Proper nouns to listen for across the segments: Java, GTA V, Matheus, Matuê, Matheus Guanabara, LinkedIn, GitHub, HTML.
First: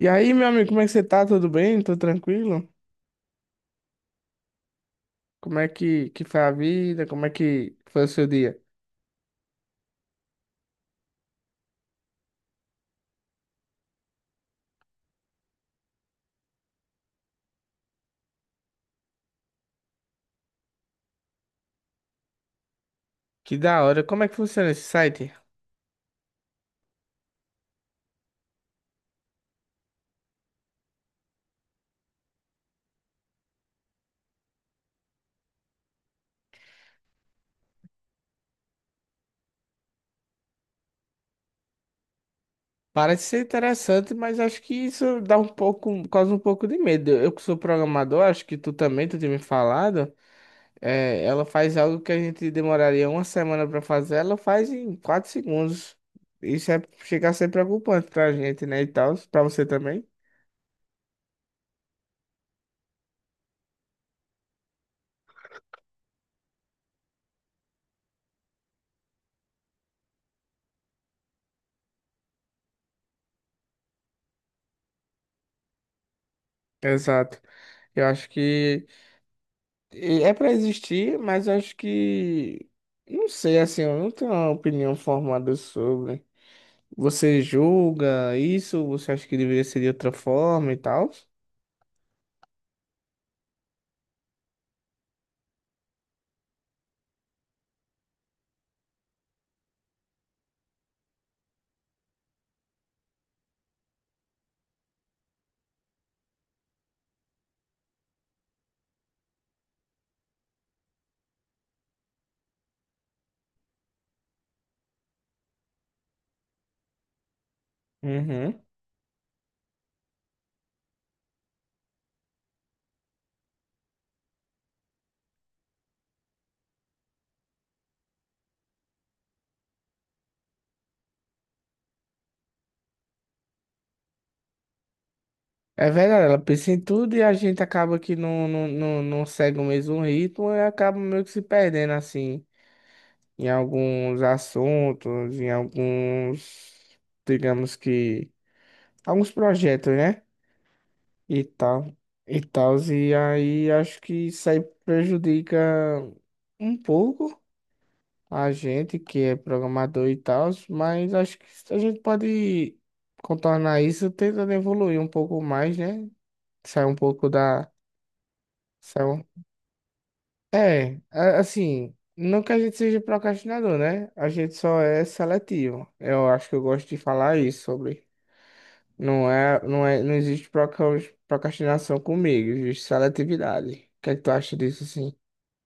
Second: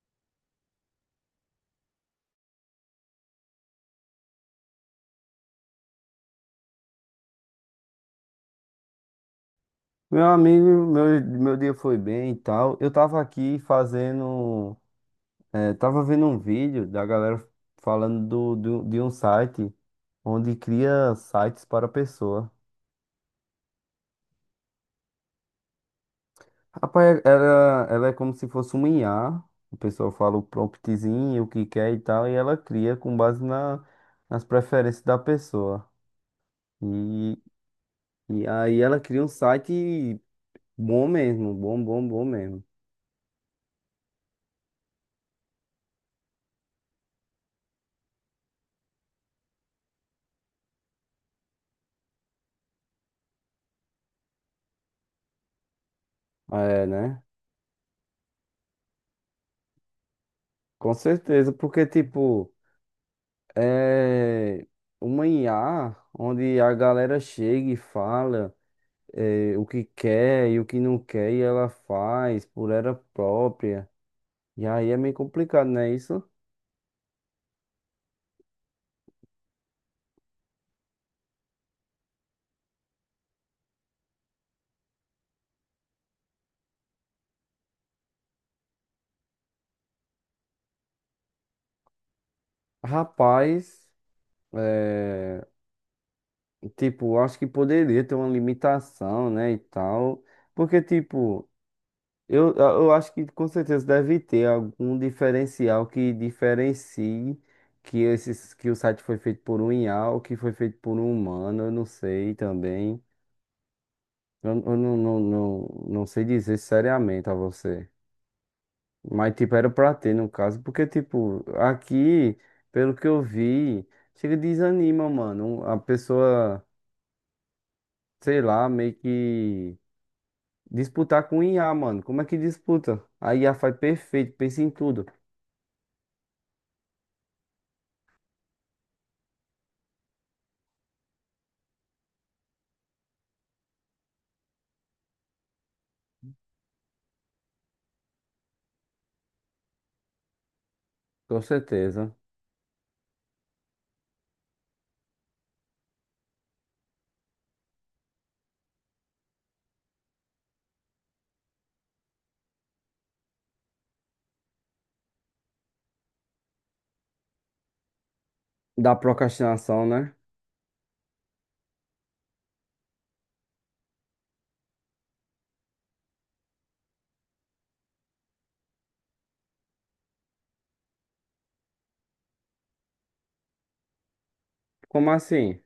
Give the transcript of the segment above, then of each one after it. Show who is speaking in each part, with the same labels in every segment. Speaker 1: E aí, meu amigo, como é que você tá? Tudo bem? Tudo tranquilo? Como é que foi a vida? Como é que foi o seu dia?
Speaker 2: Meu amigo, meu dia foi bem e tal. Eu tava aqui fazendo. Tava vendo um vídeo da galera falando de um site onde cria sites para a pessoa.
Speaker 1: Que da hora. Como é que funciona esse site?
Speaker 2: Rapaz, ela é como se fosse uma IA. A pessoa fala o promptzinho, o que quer e tal, e ela cria com base na, nas preferências da pessoa. E, e aí ela cria um site bom mesmo, bom, bom, bom mesmo.
Speaker 1: Parece ser interessante, mas acho que isso dá um pouco, causa um pouco de medo. Eu que sou programador, acho que tu também, tu tinha me falado, é, ela faz algo que a gente demoraria uma semana pra fazer, ela faz em quatro segundos. Isso é,
Speaker 2: É, né?
Speaker 1: chega a ser preocupante pra gente, né, e tal, pra você também.
Speaker 2: Com certeza, porque tipo. É uma IA onde a galera chega e fala é, o que quer e o que não quer e ela faz por ela própria. E aí é meio complicado, né? Isso,
Speaker 1: Exato. Eu acho que é para existir, mas eu acho que. Não sei, assim, eu não tenho uma opinião formada sobre. Você julga isso? Você acha que deveria ser de outra forma e tal?
Speaker 2: rapaz, tipo, acho que poderia ter uma limitação, né? E tal, porque, tipo, eu acho que com certeza deve ter algum diferencial que diferencie. Que, esses, que o site foi feito por um IA ou que foi feito por um humano, eu não sei também. Eu não, não sei dizer seriamente a você.
Speaker 1: Uhum.
Speaker 2: Mas, tipo, era pra ter, no caso. Porque, tipo, aqui, pelo que eu vi, chega e desanima, mano. A pessoa, sei lá, meio que disputar com IA, mano. Como é que disputa? A IA faz perfeito, pensa em tudo.
Speaker 1: É verdade, ela pensa em tudo e a gente acaba que não segue o mesmo ritmo e acaba meio que se perdendo, assim, em alguns assuntos, em alguns, digamos que, alguns projetos, né?
Speaker 2: Com
Speaker 1: E tal,
Speaker 2: certeza.
Speaker 1: e aí acho que isso aí prejudica um pouco a gente que é programador e tal, mas acho que a gente pode contornar isso tentando evoluir um pouco mais, né? Sair um pouco da,
Speaker 2: Da
Speaker 1: sair um-
Speaker 2: procrastinação, né?
Speaker 1: é, assim, não que a gente seja procrastinador, né? A gente só é seletivo. Eu acho que eu gosto de falar isso sobre. Não é, não existe procrastinação comigo, existe seletividade. O que é que tu acha disso,
Speaker 2: Como
Speaker 1: assim?
Speaker 2: assim?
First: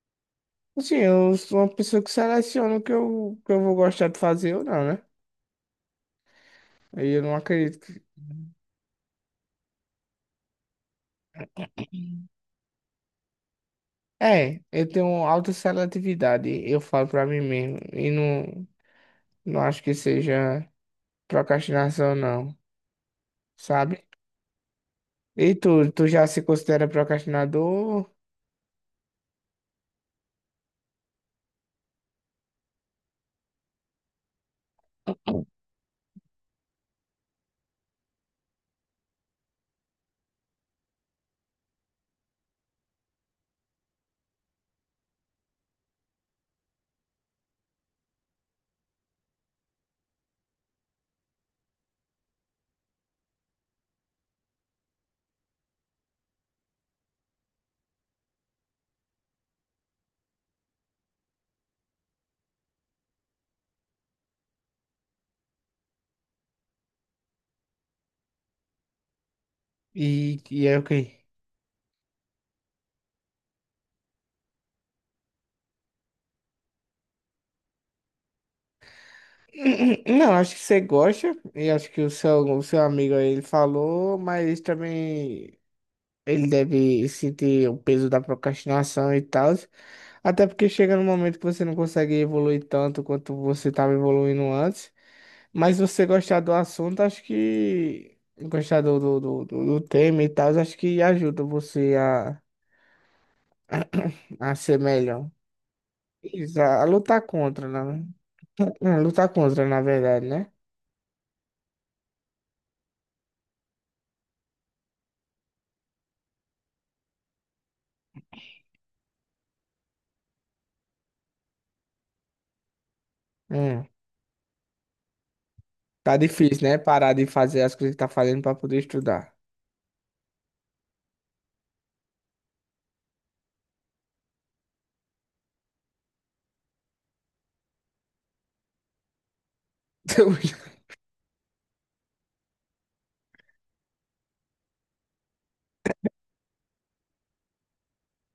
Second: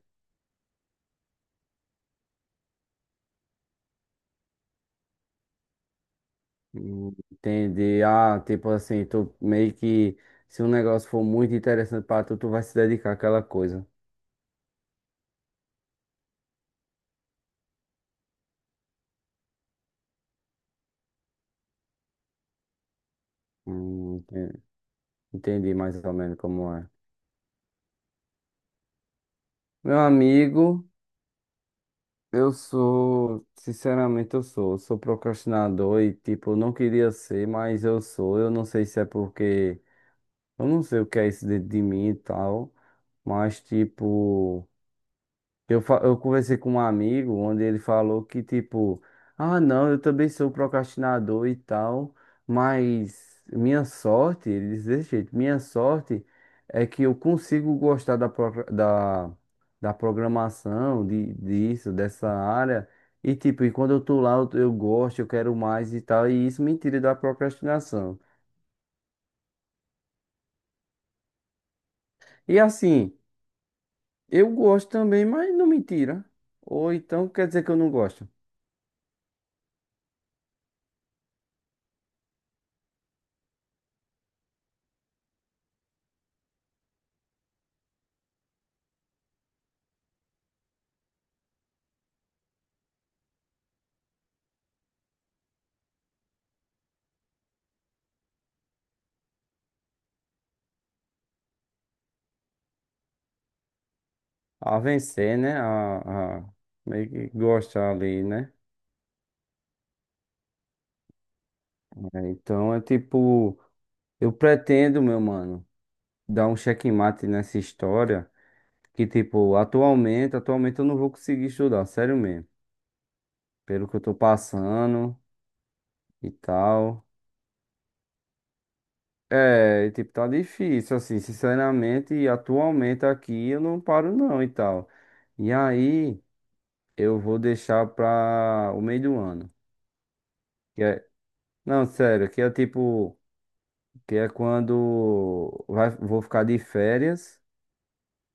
Speaker 1: Assim, eu sou uma pessoa que seleciona o que eu vou gostar de fazer ou não, né? Aí eu não acredito que...
Speaker 2: Entender. Ah, tipo assim, tu meio que. Se um negócio for muito interessante pra tu, tu vai se dedicar àquela coisa.
Speaker 1: É, eu tenho alta seletividade, eu falo pra mim mesmo. E não, não acho que seja procrastinação, não. Sabe?
Speaker 2: Hum, enten-
Speaker 1: E tu,
Speaker 2: Entendi mais
Speaker 1: tu
Speaker 2: ou
Speaker 1: já
Speaker 2: menos
Speaker 1: se
Speaker 2: como
Speaker 1: considera
Speaker 2: é.
Speaker 1: procrastinador?
Speaker 2: Meu amigo, sinceramente eu sou procrastinador e tipo, eu não queria ser, mas eu sou. Eu não sei se é porque, eu não sei o que é isso dentro de mim e tal, mas tipo. Eu conversei com um amigo onde ele falou que, tipo, ah, não, eu também sou procrastinador e tal, mas minha sorte, ele diz desse jeito, minha sorte é que eu consigo gostar da da, programação, disso, dessa área, e, tipo, e quando eu tô lá, eu gosto, eu quero mais e tal, e isso me tira da procrastinação.
Speaker 1: E é o quê?
Speaker 2: E assim, eu gosto também, mas não me tira. Ou então quer dizer que eu não gosto.
Speaker 1: Não, acho que você gosta, e acho que o seu amigo aí ele falou, mas também ele deve sentir o peso da procrastinação e tal. Até porque chega num momento que você não consegue evoluir tanto quanto você estava evoluindo antes. Mas se você gostar do assunto, acho que gostar do tema e tal, acho que ajuda você a, a ser
Speaker 2: A
Speaker 1: melhor.
Speaker 2: vencer, né? A meio
Speaker 1: Lutar
Speaker 2: que
Speaker 1: contra,
Speaker 2: gostar
Speaker 1: né?
Speaker 2: ali, né?
Speaker 1: Lutar contra, na verdade, né?
Speaker 2: É, então é tipo, eu pretendo, meu mano, dar um checkmate nessa história. Que tipo, atualmente eu não vou conseguir estudar, sério mesmo.
Speaker 1: Hum.
Speaker 2: Pelo que eu tô passando
Speaker 1: Tá
Speaker 2: e
Speaker 1: difícil, né?
Speaker 2: tal.
Speaker 1: Parar de fazer as coisas que tá fazendo pra poder estudar.
Speaker 2: É, e, tipo, tá difícil, assim, sinceramente, e atualmente aqui eu não paro não e tal. E aí, eu vou deixar pra o meio do ano. Que é, não, sério, que é tipo. Que é quando vou ficar de férias.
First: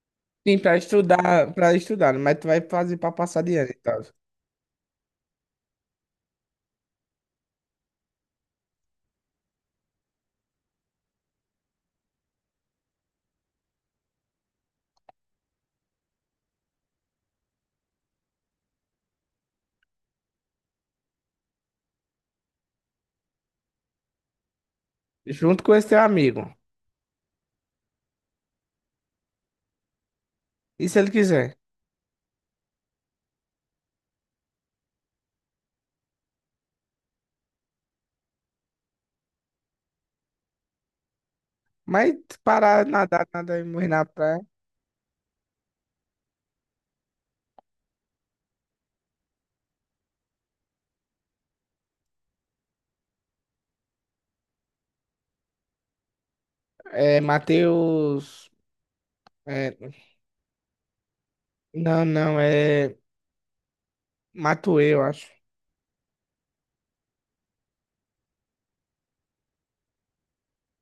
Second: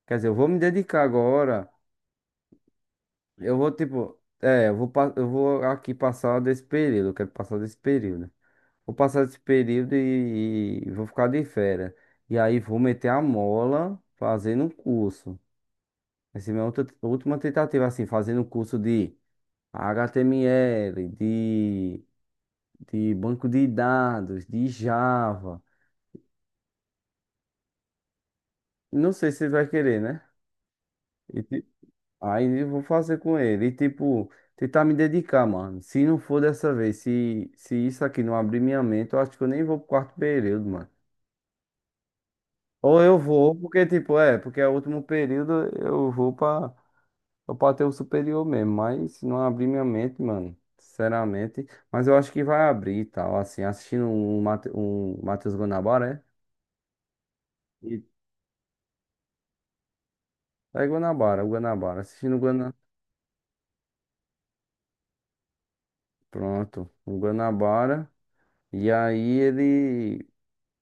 Speaker 2: Quer dizer, eu vou me
Speaker 1: Sim,
Speaker 2: dedicar agora.
Speaker 1: pra estudar, mas tu vai fazer pra passar de
Speaker 2: Eu
Speaker 1: ano
Speaker 2: vou,
Speaker 1: e tal.
Speaker 2: tipo, é, eu vou, pa- eu vou aqui passar desse período. Eu quero passar desse período. Vou passar desse período e vou ficar de férias. E aí vou meter a mola fazendo um curso. Essa é minha outra, última tentativa, assim, fazendo um curso de HTML, de banco de dados, de
Speaker 1: Junto
Speaker 2: Java.
Speaker 1: com esse teu amigo.
Speaker 2: Não sei se você vai querer, né?
Speaker 1: E se ele quiser?
Speaker 2: Aí eu vou fazer com ele. E tipo, tentar me dedicar, mano. Se não for dessa vez, se isso aqui não abrir minha mente, eu acho que eu nem vou pro quarto período, mano.
Speaker 1: Mas parar,
Speaker 2: Ou eu
Speaker 1: nadar,
Speaker 2: vou,
Speaker 1: nada e
Speaker 2: porque
Speaker 1: morrer na
Speaker 2: tipo, é,
Speaker 1: praia.
Speaker 2: porque é o último período, eu vou pra, eu pra ter o superior mesmo. Mas se não abrir minha mente, mano, sinceramente. Mas eu acho que vai abrir e tal, assim, assistindo um Matheus Guanabara,
Speaker 1: É,
Speaker 2: é?
Speaker 1: Matheus. É,
Speaker 2: É Guanabara, o Guanabara.
Speaker 1: não,
Speaker 2: Assistindo
Speaker 1: não,
Speaker 2: o Guanabara.
Speaker 1: é. Matuê, eu acho.
Speaker 2: Pronto, o Guanabara. E aí ele.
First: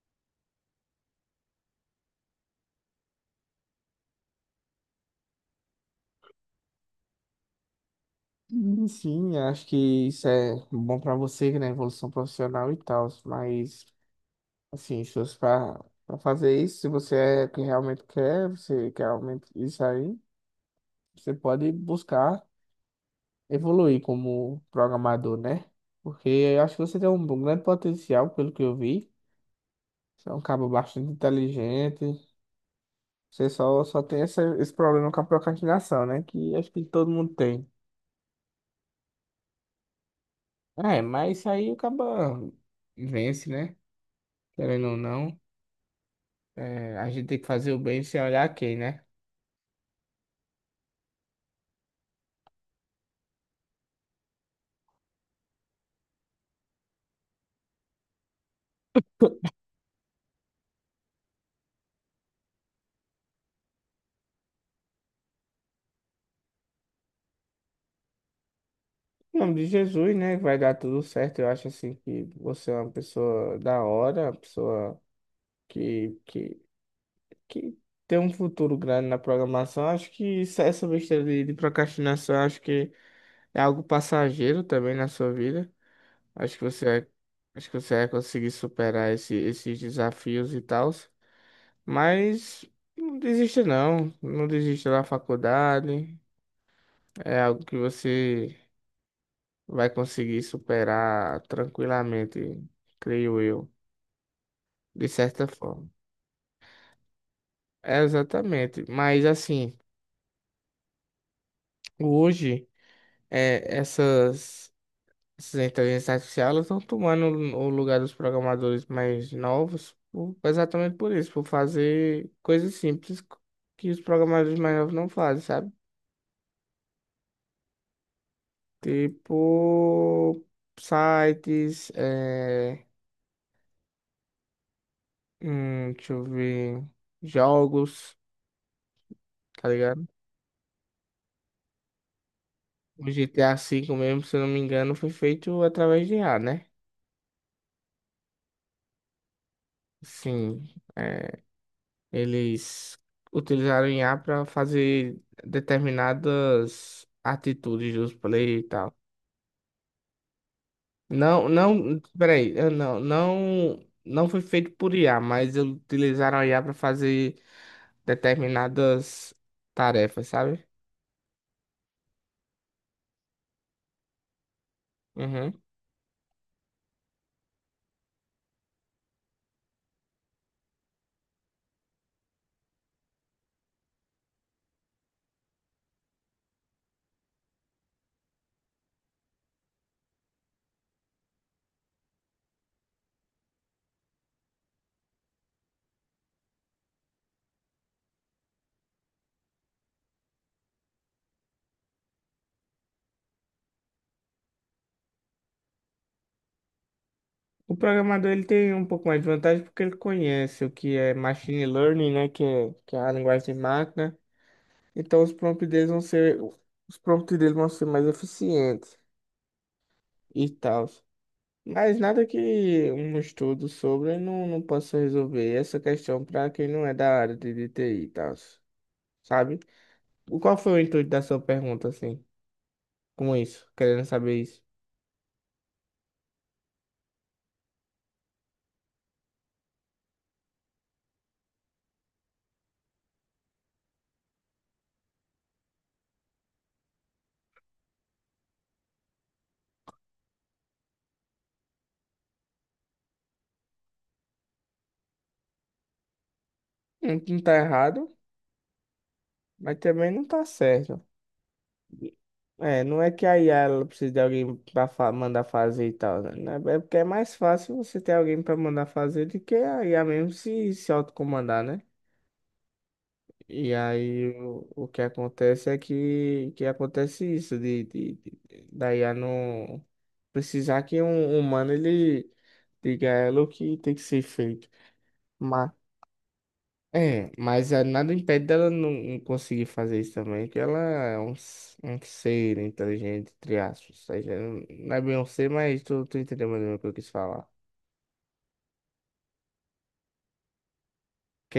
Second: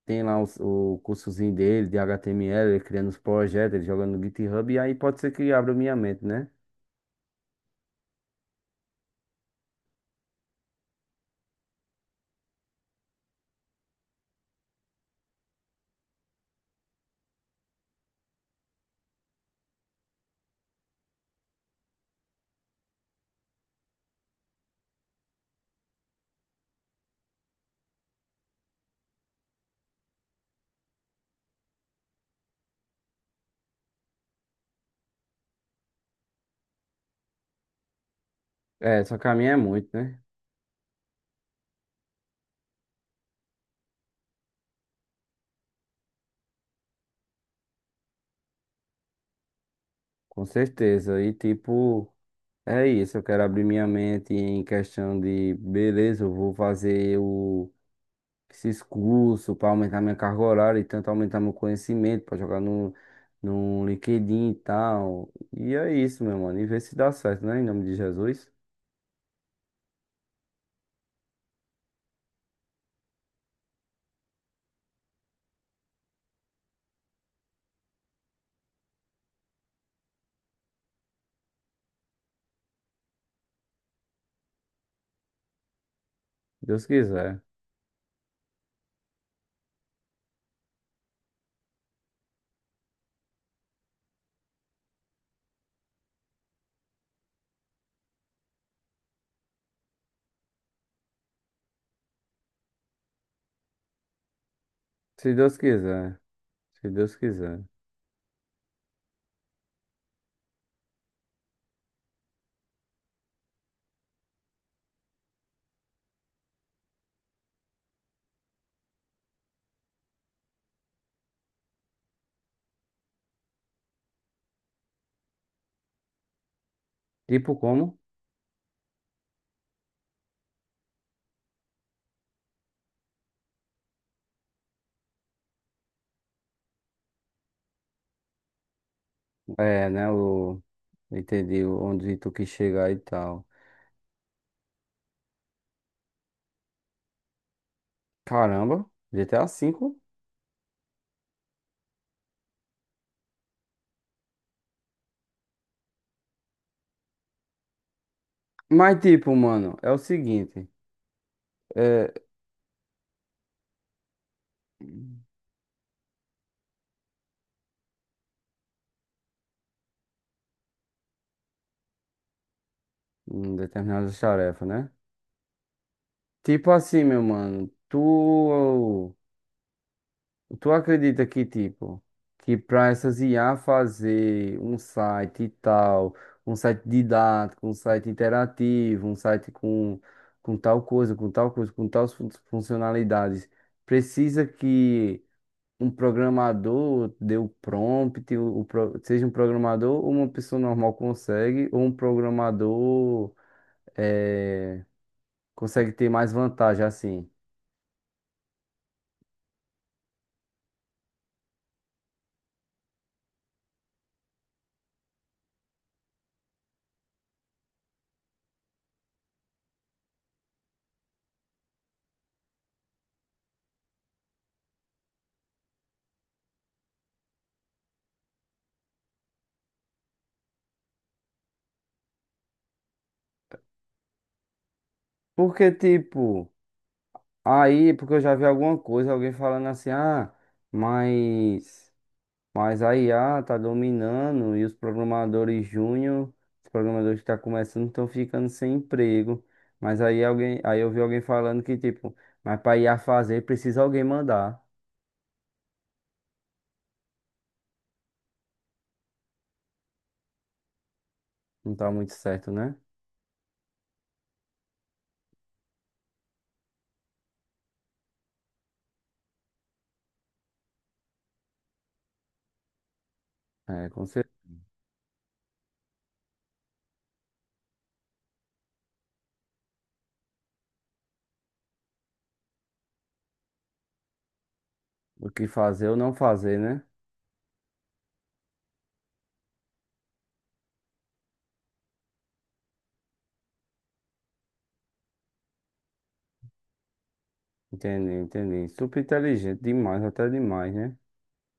Speaker 2: Tem lá o cursozinho dele de HTML, ele criando os projetos, ele jogando no GitHub, e aí pode ser que abra minha mente, né?
Speaker 1: Sim, sim, acho que isso é bom pra você, né? Evolução profissional e tal, mas. Assim, esforço para fazer isso. Se você é que realmente quer, você quer realmente isso aí, você pode buscar evoluir como programador, né? Porque eu acho que você tem um grande potencial, pelo que eu vi. Você é um cabo bastante inteligente. Você só tem esse problema com a procrastinação, né? Que acho que todo mundo tem.
Speaker 2: É, só que a minha é muito, né?
Speaker 1: É, mas isso aí acaba vence, né? Querendo ou não, é, a gente tem que fazer o bem sem olhar quem, né?
Speaker 2: Com certeza. E tipo, é isso. Eu quero abrir minha mente em questão de, beleza, eu vou fazer o, esses cursos para aumentar minha carga horária e tanto aumentar meu conhecimento, para jogar no LinkedIn e tal. E é isso, meu mano. E ver se dá certo, né? Em nome de Jesus.
Speaker 1: Em nome de Jesus, né? Vai dar tudo certo. Eu acho assim que você é uma pessoa da hora, uma pessoa que, que, que tem um futuro grande na programação. Acho que é essa besteira de procrastinação, acho que é algo passageiro também na sua vida. Acho que
Speaker 2: Se Deus quiser.
Speaker 1: acho que você vai conseguir superar esses desafios e tal. Mas não desista não, não desista da faculdade. É algo que você vai conseguir superar tranquilamente, creio eu, de
Speaker 2: Se
Speaker 1: certa
Speaker 2: Deus
Speaker 1: forma.
Speaker 2: quiser. Se Deus quiser.
Speaker 1: É exatamente, mas assim, hoje é, essas inteligências artificiais elas estão tomando o lugar dos programadores mais novos, exatamente por isso, por fazer coisas simples que os programadores mais novos não fazem, sabe?
Speaker 2: Tipo como?
Speaker 1: Tipo sites, é, deixa eu ver, jogos, tá
Speaker 2: É,
Speaker 1: ligado?
Speaker 2: né? O. Entendi onde tu quis chegar e
Speaker 1: O G T
Speaker 2: tal.
Speaker 1: A V mesmo, se eu não me engano, foi feito através de IA, né?
Speaker 2: Caramba, GTA V.
Speaker 1: Sim, é, eles utilizaram IA para fazer determinadas atitudes dos players e tal.
Speaker 2: Mas tipo, mano, é o seguinte.
Speaker 1: Não, não,
Speaker 2: É.
Speaker 1: peraí, eu não, não foi feito por IA, mas eles utilizaram a IA para fazer determinadas tarefas, sabe?
Speaker 2: Determinadas tarefas, né?
Speaker 1: Uhum.
Speaker 2: Tipo assim, meu mano. Tu. Tu acredita que, tipo, que para essas IA fazer um site e tal, um site didático, um site interativo, um site com tal coisa, com tal coisa, com tais funcionalidades, precisa que um programador dê o prompt, seja um programador ou uma pessoa normal consegue, ou um programador eh, consegue ter mais vantagem assim.
Speaker 1: O programador ele tem um pouco mais de vantagem porque ele conhece o que é machine learning, né? Que é a linguagem de máquina. Então os prompts deles vão ser mais eficientes e tal. Mas nada que um estudo sobre não, não possa resolver essa questão para quem não é da área de TI e tal, sabe? Qual foi o intuito da sua pergunta, assim, com isso, querendo saber isso?
Speaker 2: Porque, tipo. Aí, porque eu já vi alguma coisa, alguém falando assim, ah, mas, mas a IA tá dominando e os programadores júnior, os programadores que tá começando estão ficando sem emprego. Mas aí alguém, aí eu vi alguém falando que, tipo, mas pra IA fazer precisa alguém mandar.
Speaker 1: Não, não tá errado, mas também não tá certo.
Speaker 2: Não tá muito certo, né?
Speaker 1: É, não é que a IA ela precisa de alguém para mandar fazer e tal, né? É porque é mais fácil você ter alguém para mandar fazer do que a IA mesmo se autocomandar, né? E
Speaker 2: É, com
Speaker 1: aí
Speaker 2: certeza.
Speaker 1: o que acontece é que acontece isso, da IA não precisar que um humano ele diga a ela o que tem que ser feito.
Speaker 2: O que
Speaker 1: Mas,
Speaker 2: fazer ou não fazer, né?
Speaker 1: mas é, nada impede dela não conseguir fazer isso também, que ela é um, um ser inteligente, entre aspas. Ou seja, não é bem um ser, mas tu entendeu mais ou menos o que eu quis falar.
Speaker 2: Entendi, entendi. Super inteligente, demais, até demais, né?
Speaker 1: Ok,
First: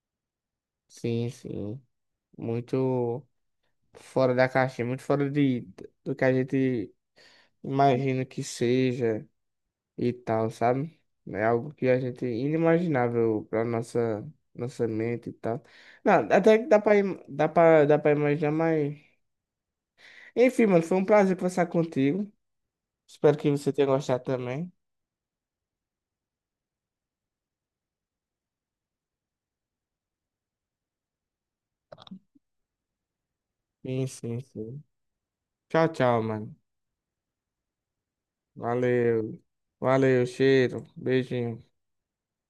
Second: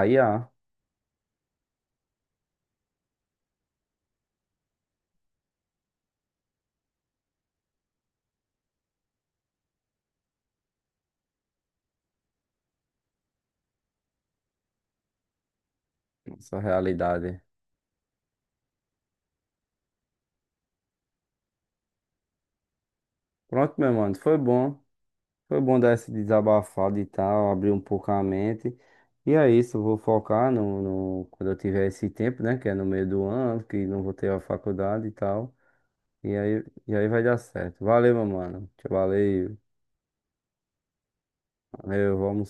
Speaker 2: A IA,
Speaker 1: sim, sim. Muito fora da caixinha, muito fora de, do que a gente imagino que seja e tal, sabe? É algo que a gente inimaginável para nossa mente e tal. Não, até
Speaker 2: nossa
Speaker 1: que
Speaker 2: realidade.
Speaker 1: dá para imaginar, mas enfim, mano, foi um prazer conversar contigo. Espero que você
Speaker 2: Pronto,
Speaker 1: tenha
Speaker 2: meu mano,
Speaker 1: gostado
Speaker 2: foi
Speaker 1: também.
Speaker 2: bom. Foi bom dar esse desabafado e tal, abrir um pouco a mente. E é isso, eu vou focar quando eu tiver esse tempo, né? Que é no meio do ano, que não
Speaker 1: Sim,
Speaker 2: vou ter
Speaker 1: sim,
Speaker 2: a
Speaker 1: sim.
Speaker 2: faculdade e tal.
Speaker 1: Tchau, tchau,
Speaker 2: E
Speaker 1: mano.
Speaker 2: aí, e aí vai dar certo. Valeu, meu mano.
Speaker 1: Valeu.
Speaker 2: Valeu.
Speaker 1: Valeu, cheiro. Beijinho.
Speaker 2: Valeu, vamos.